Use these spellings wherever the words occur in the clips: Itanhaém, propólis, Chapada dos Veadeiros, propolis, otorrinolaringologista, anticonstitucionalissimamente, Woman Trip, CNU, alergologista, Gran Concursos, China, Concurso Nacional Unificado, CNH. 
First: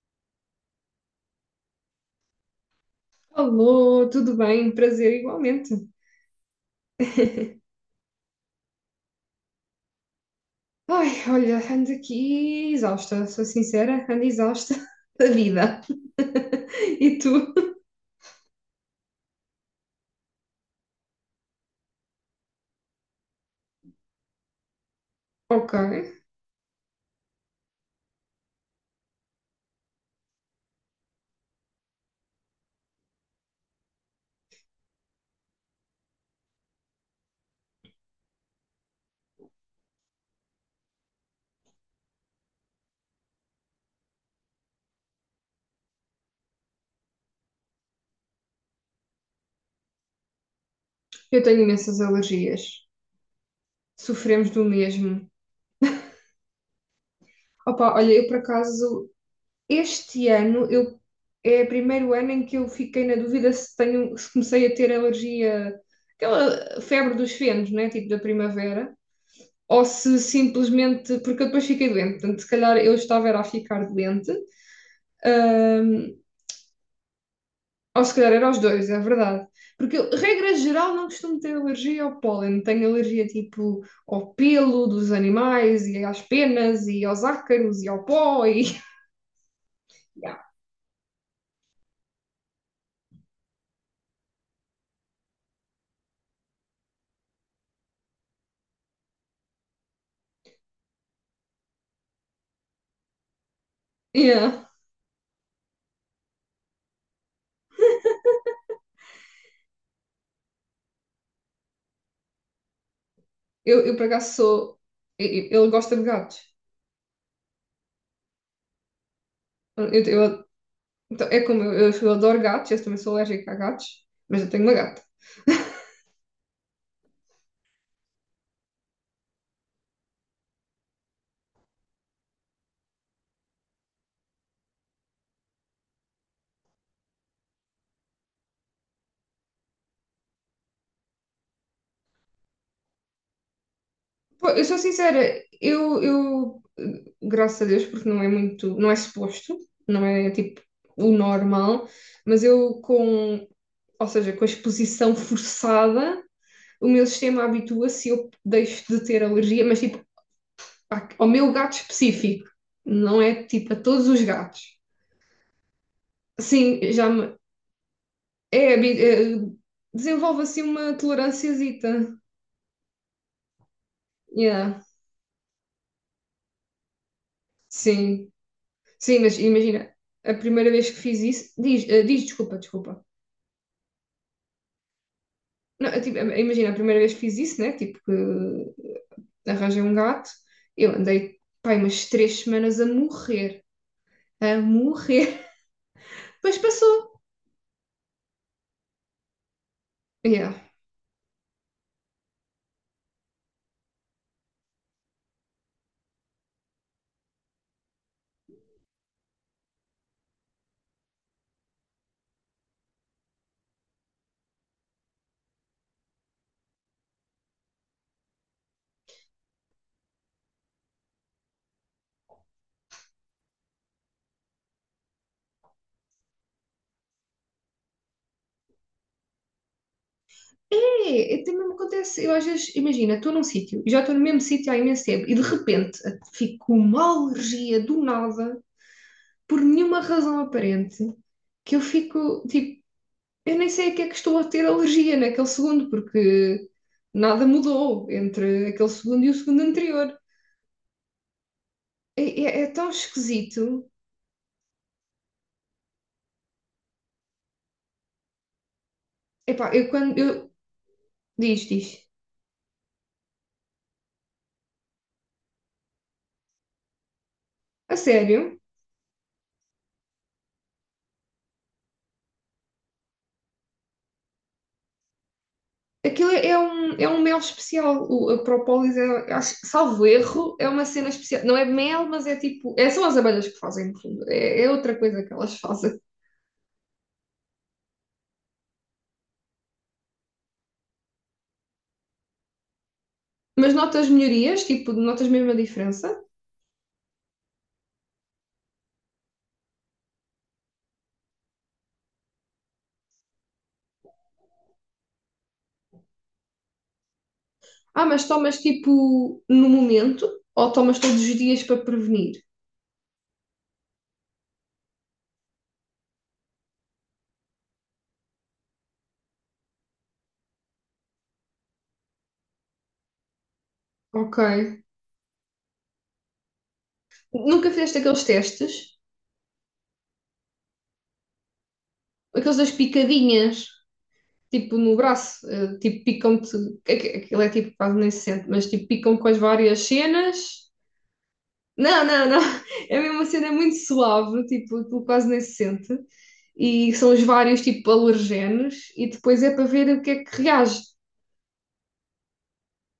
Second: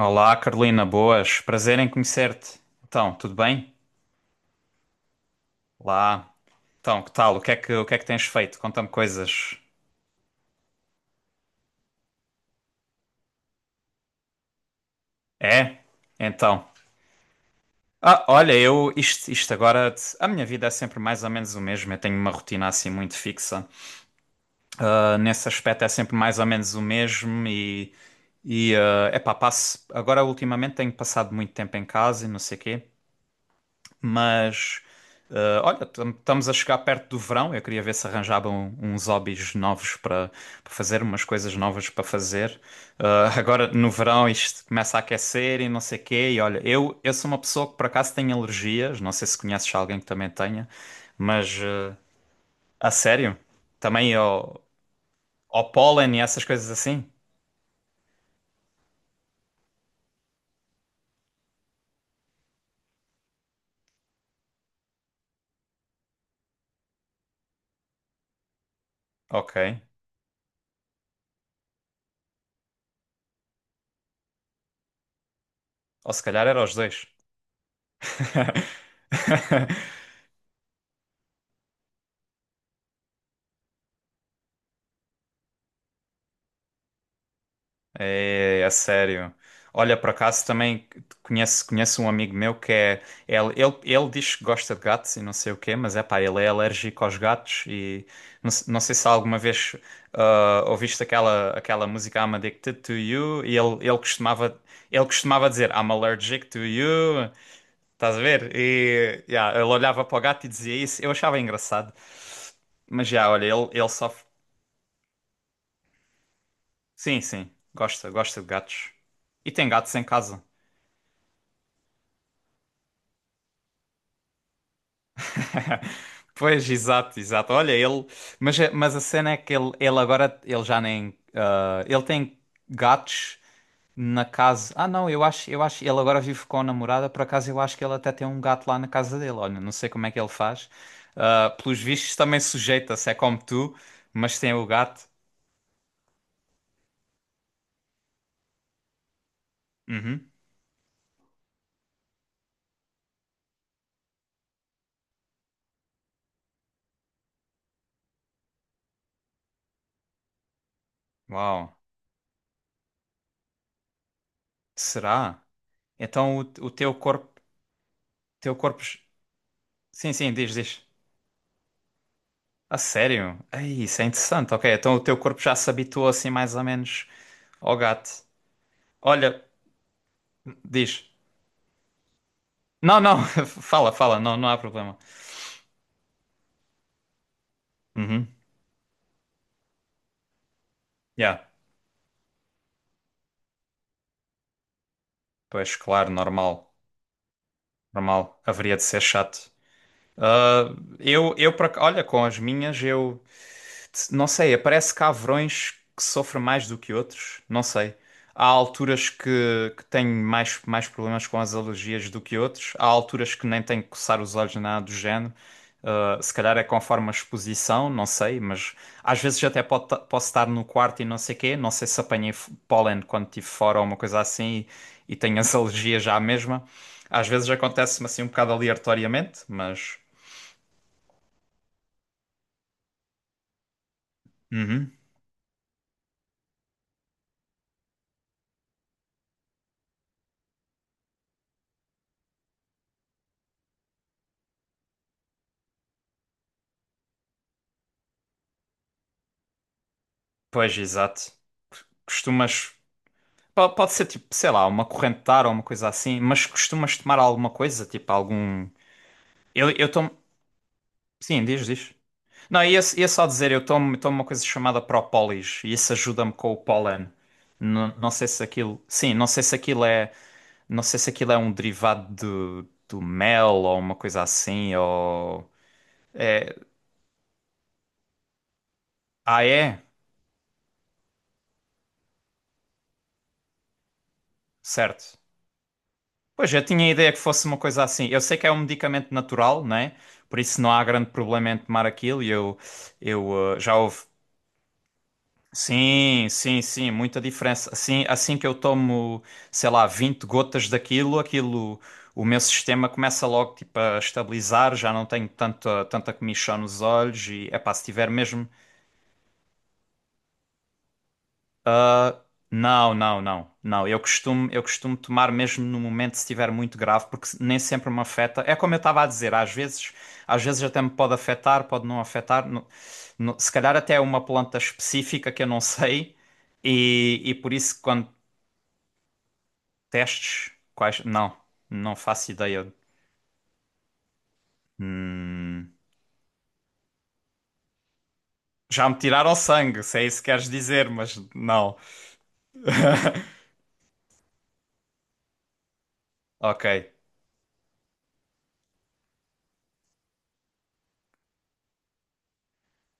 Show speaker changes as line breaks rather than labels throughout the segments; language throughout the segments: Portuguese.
Olá, Carolina, boas. Prazer em conhecer-te. Então, tudo bem?
Alô, tudo bem? Prazer igualmente.
Lá. Então, que tal? O que é que tens feito? Conta-me coisas.
Ai, olha, ando aqui exausta, sou sincera, ando exausta da
É?
vida.
Então.
E tu?
Ah, olha, eu isto agora, a minha vida é sempre mais ou menos o mesmo. Eu tenho uma rotina assim muito fixa. Ah, nesse
Ok,
aspecto é sempre mais ou menos o mesmo, e é epá, passo. Agora ultimamente tenho passado muito tempo em casa e não sei quê. Mas, olha, estamos a chegar perto do verão. Eu queria ver se arranjavam um, uns hobbies novos para fazer, umas coisas novas para fazer. Agora, no verão, isto começa a aquecer e não sei quê. E olha, eu sou uma pessoa que por acaso tem alergias. Não sei se conheces alguém que também tenha,
eu
mas
tenho imensas alergias.
a sério, também
Sofremos
ao,
do mesmo.
ao pólen e essas coisas assim?
Opa, olha, eu por acaso, este ano, é o primeiro ano em que eu fiquei na dúvida se tenho, se comecei a ter alergia, aquela febre dos fenos, né? Tipo da primavera.
Ok.
Ou se simplesmente, porque eu depois fiquei doente, portanto, se calhar eu estava era a ficar doente.
Ou
Ahm,
se calhar era os dois.
ou se calhar era aos dois, é verdade. Porque eu, regra geral, não costumo ter alergia ao pólen. Tenho alergia tipo ao pelo dos animais e às penas e aos ácaros e ao pó
É,
e
é sério. Olha, por
yeah.
acaso também conheço um amigo meu que é. Ele diz que gosta de gatos e não sei o quê, mas é pá, ele é alérgico aos gatos e não, não sei se alguma vez ouviste aquela música I'm Addicted to You, e ele costumava,
Yeah.
ele costumava dizer I'm allergic to you. Estás a ver? E yeah, ele olhava para o gato e dizia isso. Eu achava engraçado. Mas já, olha, ele,
Eu,
ele
eu, por
sofre.
acaso, sou e- ele gosta de gatos.
Sim, sim, gosta, gosta de gatos. E tem
Eu,
gatos em casa.
eu- então, é como eu, eu adoro gatos, eu também sou alérgica a gatos, mas eu tenho uma gata.
Pois, exato, exato. Olha, ele. Mas, mas a cena é que ele agora. Ele já nem. Ah, ele tem gatos na casa. Ah, não, eu acho. Ele agora vive com a namorada. Por acaso, eu acho que ele até tem um gato lá na casa dele. Olha, não sei como é que ele faz. Ah, pelos vistos, também sujeita-se. É como tu, mas
Pô,
tem
eu
o
sou
gato.
sincera, eu, graças a Deus, porque não é muito, não é suposto, não
Uhum.
é tipo o normal, mas ou seja, com a exposição forçada, o meu sistema habitua-se e eu deixo de ter alergia, mas tipo ao meu gato
Uau.
específico, não é tipo a todos os gatos.
Será? Então o
Sim,
teu
já me,
corpo. Teu
é,
corpo.
habi- eh,
Sim, sim,
desenvolve
diz,
assim
diz.
uma tolerânciazita.
A sério? Ei, isso é interessante. Ok,
Yeah,
então o teu corpo já se habituou assim mais ou menos. Ó gato.
sim. Sim, mas
Olha,
imagina, a primeira vez que
diz.
fiz isso, diz, diz, desculpa,
Não,
desculpa.
não, fala, fala, não, não há problema.
Não, tipo, imagina, a primeira vez que fiz isso, né? Tipo, que
Uhum.
arranjei um gato, eu andei,
Yeah.
pai, umas 3 semanas a morrer,
Pois, claro,
mas
normal.
passou.
Normal. Haveria de ser chato.
Yeah.
Ah, olha, com as minhas, eu não sei, aparece cavrões que sofrem mais do que outros, não sei. Há alturas que tenho mais, mais problemas com as alergias do que outros, há alturas que nem tenho que coçar os olhos nem nada do género. Ah, se calhar é conforme a exposição, não sei, mas às vezes até pode posso estar no quarto e não sei quê, não sei se apanhei pólen quando estive fora ou uma coisa assim e tenho as alergias já à mesma. Às vezes acontece-me assim um bocado aleatoriamente, mas.
É, é, também me acontece, eu às vezes, imagina, estou num sítio, e já estou no mesmo sítio há
Uhum.
imenso tempo, e de repente fico com uma alergia do nada, por nenhuma razão aparente, que eu fico, tipo, eu nem sei a que é que estou a ter alergia naquele segundo, porque nada mudou entre aquele segundo e o segundo anterior.
Pois, exato.
É, é
Costumas.
tão esquisito.
Pode ser tipo, sei lá, uma corrente de ar ou uma coisa assim, mas costumas tomar alguma coisa, tipo algum.
Epá, eu
Eu tomo.
quando. Eu,
Sim,
diz,
diz, diz.
diz.
Não, ia só dizer, eu tomo, tomo uma coisa chamada propolis e isso ajuda-me com o pólen. Não,
A
não sei se
sério?
aquilo. Sim, não sei se aquilo é. Não sei se aquilo é um derivado do, do mel ou uma coisa assim, ou.
Aquilo é um mel especial. O, a propólis é,
Ah,
acho,
é?
salvo erro, é uma cena especial. Não é mel, mas é tipo. É, são as abelhas que fazem, no fundo. É, é outra
Certo.
coisa que elas fazem.
Pois, eu tinha a ideia que fosse uma coisa assim. Eu sei que é um medicamento natural, né? Por isso não há grande problema em tomar aquilo e eu
Mas
já houve.
notas melhorias, tipo, notas mesmo a diferença.
Sim, sim, sim, muita diferença. Assim, assim que eu tomo, sei lá, 20 gotas daquilo, aquilo, o meu sistema começa logo tipo a estabilizar, já não tenho tanta, tanta comichão nos olhos e é pá, se
Ah,
tiver
mas
mesmo
tomas tipo no momento ou tomas todos os dias para
Ah,
prevenir?
não, não, não, não. Eu costumo tomar mesmo no momento se estiver muito grave, porque nem sempre me afeta. É como eu estava a dizer, às vezes até me pode afetar, pode não afetar. Se calhar até é uma
Ok.
planta específica que eu não sei, e por
Nunca
isso
fizeste
quando
aqueles testes?
testes, quais. Não, não faço
Aqueles das
ideia.
picadinhas, tipo no braço,
Hum,
tipo picam-te. Aquilo é tipo quase nem se sente, mas tipo
já me
picam com
tiraram
as várias
sangue, se é isso que queres
cenas.
dizer, mas não.
Não, não, não. É mesmo uma cena muito suave, tipo, aquilo quase nem se sente.
Ok.
E são os vários tipo alergenos, e depois é para ver o que é que reage.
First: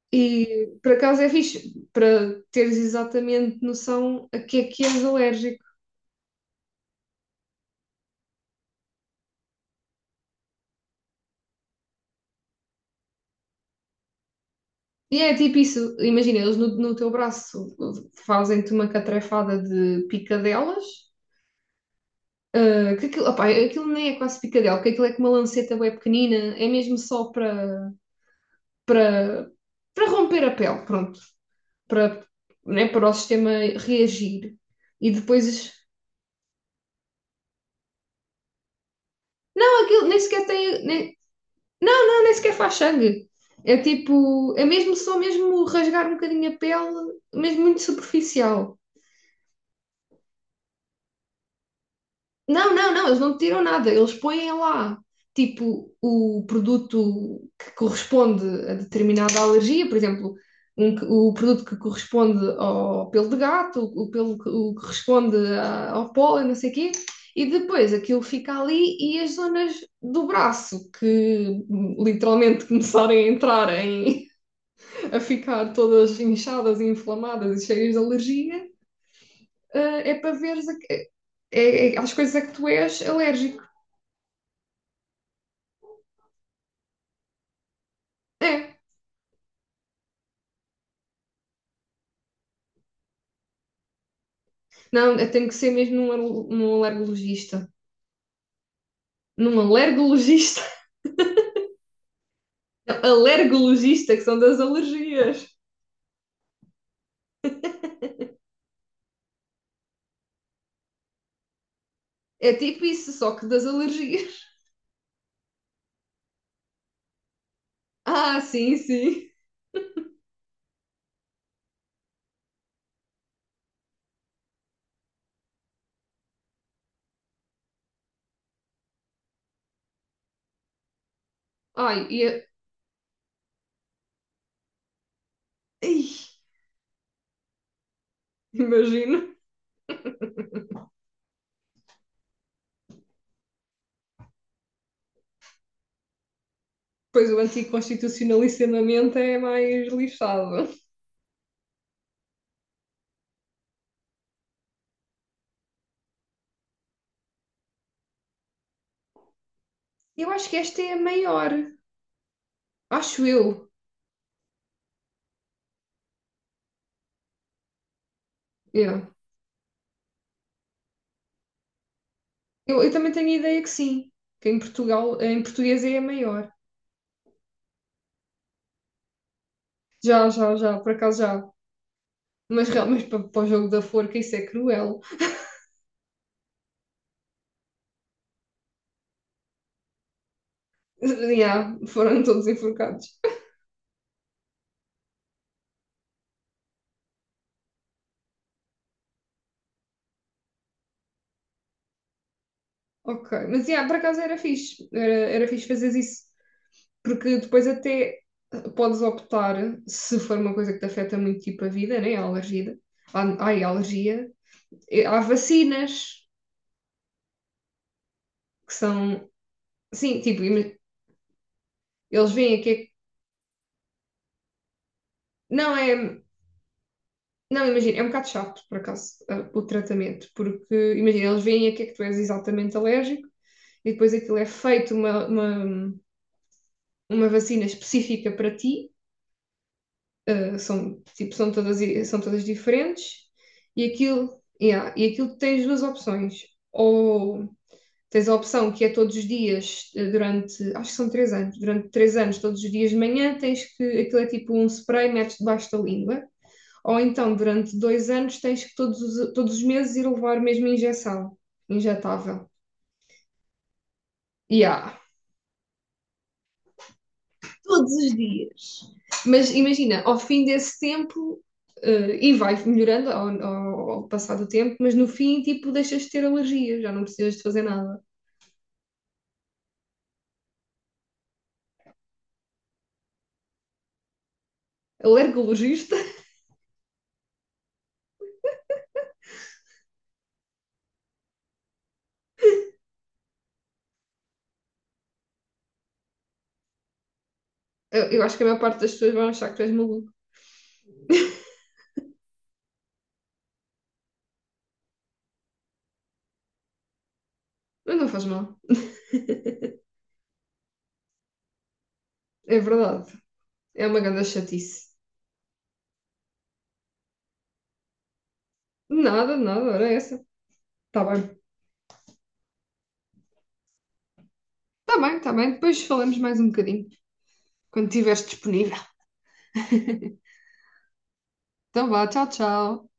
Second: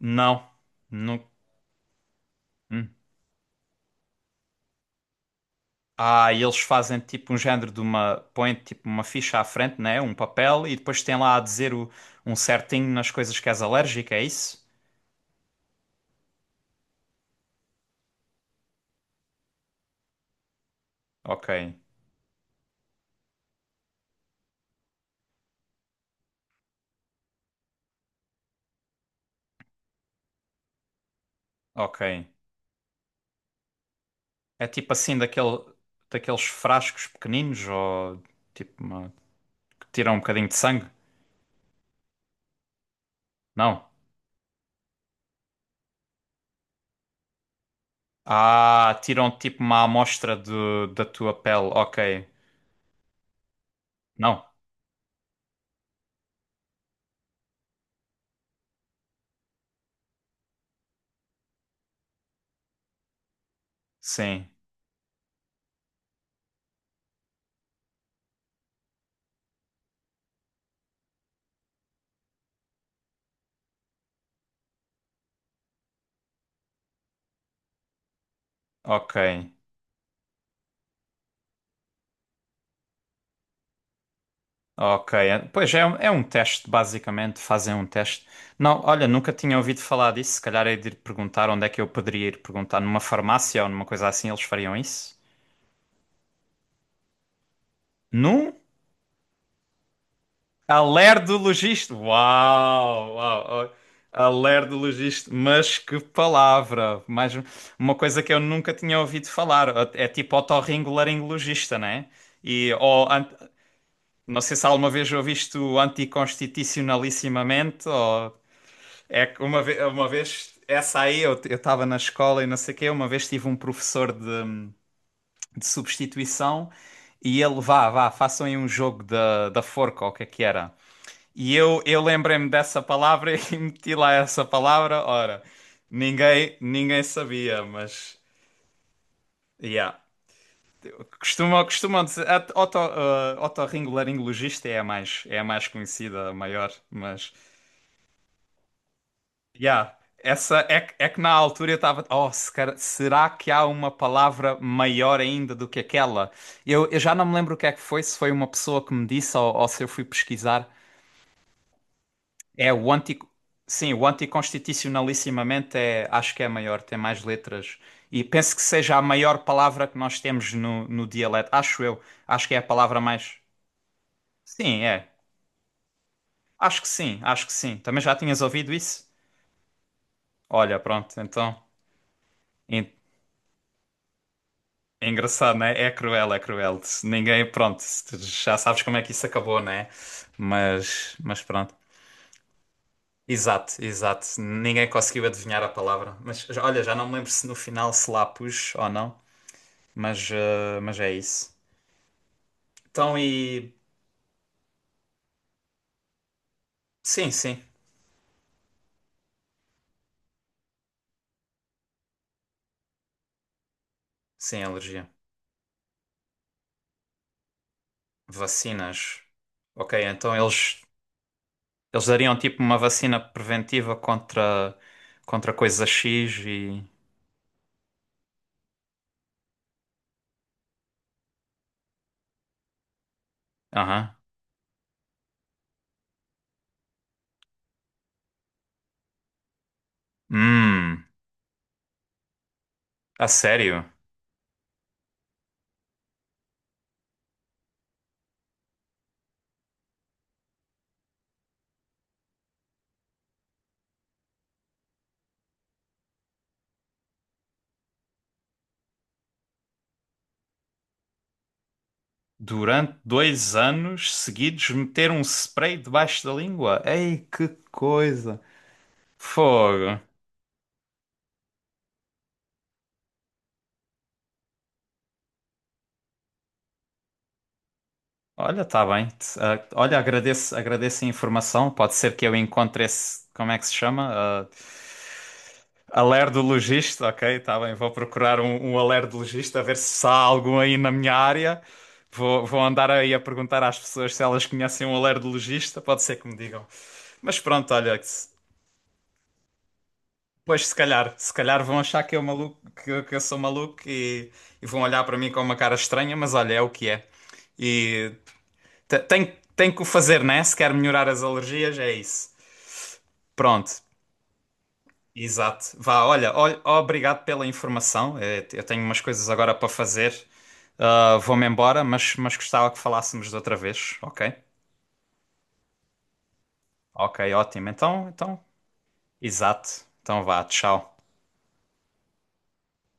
Não.
E por acaso
Não.
é fixe, para teres exatamente noção a que é que és alérgico.
Ah, e eles fazem tipo um género de uma. Põem tipo uma ficha à frente, né? Um papel, e depois tem lá a dizer o, um certinho nas coisas que és alérgico, é isso?
E é tipo isso, imagina, eles no teu braço fazem-te uma catrefada de picadelas,
Ok,
ah, que aquilo, opá, aquilo nem é quase picadela, porque aquilo é com uma lanceta bem pequenina, é mesmo só para para romper a pele, pronto, para,
ok.
né, para o sistema reagir.
É tipo
E
assim daquele,
depois,
daqueles frascos pequeninos ou tipo uma,
não,
que
aquilo
tiram
nem
um
sequer
bocadinho de
tem,
sangue?
nem, não, não, nem sequer faz sangue. É
Não.
tipo, é mesmo só mesmo rasgar um bocadinho a pele, mesmo muito superficial.
Ah, tiram tipo uma amostra do, da tua pele, ok.
Não, não, não, eles não tiram nada, eles
Não.
põem lá, tipo, o produto que corresponde a determinada alergia, por exemplo, o produto que corresponde ao pelo de gato, o, o pelo
Sim,
que o que corresponde ao pólen, não sei o quê, e depois aquilo fica ali e as zonas do braço que literalmente começarem a entrar em, a ficar todas inchadas e inflamadas e cheias de alergia,
ok.
é para veres a, às coisas a que tu és alérgico.
Ok, pois é, é um teste, basicamente, fazem um teste.
É.
Não, olha, nunca tinha ouvido falar disso. Se calhar é de ir perguntar onde é que eu poderia ir perguntar, numa farmácia ou numa coisa assim, eles fariam isso?
Não, eu tenho que ser mesmo num, num alergologista.
Num
Num alergologista?
alergologista.
Não,
Uau, uau, oh,
alergologista, que são das
alergologista,
alergias.
mas que palavra! Mais um, uma coisa que eu nunca tinha ouvido falar. É tipo otorrinolaringologista, né?
É
E,
tipo
ou,
isso, só que das alergias.
não sei se alguma vez ouviste o anticonstitucionalissimamente ou.
Ah, sim,
É
sim.
que uma vez essa aí eu estava na escola e não sei o quê, uma vez tive um professor de substituição e ele, vá, vá, façam aí um jogo da, da forca, ou o que é que era. E eu,
Ai,
eu lembrei-me dessa palavra e meti lá essa palavra, ora,
ai,
ninguém sabia, mas,
imagino.
yeah. Costumam, costumam dizer, otorrinolaringologista é a mais conhecida, a maior,
Pois
mas...
o anticonstitucionalissimamente é mais
Yeah.
lixado.
Essa é, é que na altura eu estava, oh, se cara- será que há uma palavra maior ainda do que aquela? Eu já não me lembro o que é que foi, se foi uma pessoa que me disse ou se eu fui
Eu acho que
pesquisar.
esta é a maior.
É o anti,
Acho eu.
sim, o anticonstitucionalissimamente é, acho que é maior, tem mais letras. E penso que seja
Yeah.
a maior palavra que nós temos no, no dialeto, acho eu. Acho que é a
Eu
palavra
também tenho a
mais.
ideia que sim. Que em
Sim, é.
Portugal, em português é a maior.
Acho que sim, acho que sim. Também já tinhas ouvido isso?
Já, já,
Olha,
já, por acaso
pronto,
já.
então.
Mas, mas para o jogo da forca isso é cruel.
É engraçado, né? É cruel, é cruel. Se Ninguém, pronto, se tu já sabes como é que isso acabou, né? Mas pronto.
Yeah, foram todos enforcados.
Exato, exato. Ninguém conseguiu adivinhar a palavra. Mas olha, já não me lembro se no final se lá pus ou não. Mas, mas é isso. Então
Ok, mas
e.
yeah, por acaso era fixe, era fixe fazer isso,
Sim,
porque
sim.
depois até podes optar, se for uma coisa que te afeta muito tipo a vida, né? A alergia, a, ai, a alergia.
Sim, alergia.
Há vacinas que
Vacinas.
são,
Ok,
sim,
então
tipo,
eles
eles
dariam
veem
tipo
aqui,
uma vacina preventiva contra, contra
não
coisa
é,
X e.
não, imagina, é um bocado chato, por acaso, ah, o tratamento, porque, imagina, eles veem a que é que tu és exatamente alérgico e depois
Aham.
aquilo é feito uma vacina específica para ti. São,
Hum,
tipo, são todas diferentes
a sério?
e aquilo, yeah, e aquilo tens duas opções. Ou tens a opção que é todos os dias, durante, acho que são 3 anos, durante 3 anos, todos os dias de manhã, tens que, aquilo é tipo um spray, metes debaixo da língua. Ou então, durante 2 anos, tens que todos os meses ir levar mesmo injeção injetável.
Durante 2 anos seguidos,
Yeah.
meter um spray debaixo da língua. Ei, que
Todos os
coisa!
dias. Mas
Fogo!
imagina, ao fim desse tempo, e vai melhorando ao passar do tempo, mas no fim, tipo, deixas de ter alergias, já não precisas de fazer nada.
Olha, tá bem. Olha, agradeço a informação. Pode ser que eu encontre esse. Como é que se chama? Ah,
Alergologista?
alergologista, ok, tá bem. Vou procurar um, um alergologista, a ver se há algum aí na minha área. Vou, vou andar aí a perguntar às pessoas se elas conhecem um alergologista, pode ser que me digam. Mas pronto, olha,
Eu acho que a maior parte das pessoas vão achar que tu és maluco,
pois, se calhar, se calhar vão achar que eu, maluco, que eu sou maluco e vão olhar para mim com uma cara estranha, mas olha, é o que é.
mas não
E
faz mal,
tem, tem que o fazer, né? Se quer melhorar as alergias, é isso.
é verdade,
Pronto,
é uma grande chatice.
exato. Vá, olha, olha, obrigado pela informação. Eh, eu tenho umas coisas
Nada,
agora para
nada, era
fazer.
essa. Tá
Ah,
bem,
vou-me embora, mas gostava que falássemos de outra vez, ok?
tá bem, depois falamos mais um bocadinho,
Ok, ótimo.
quando
Então,
estiveres
então,
disponível.
exato. Então vá, tchau.
Então vá, tchau, tchau.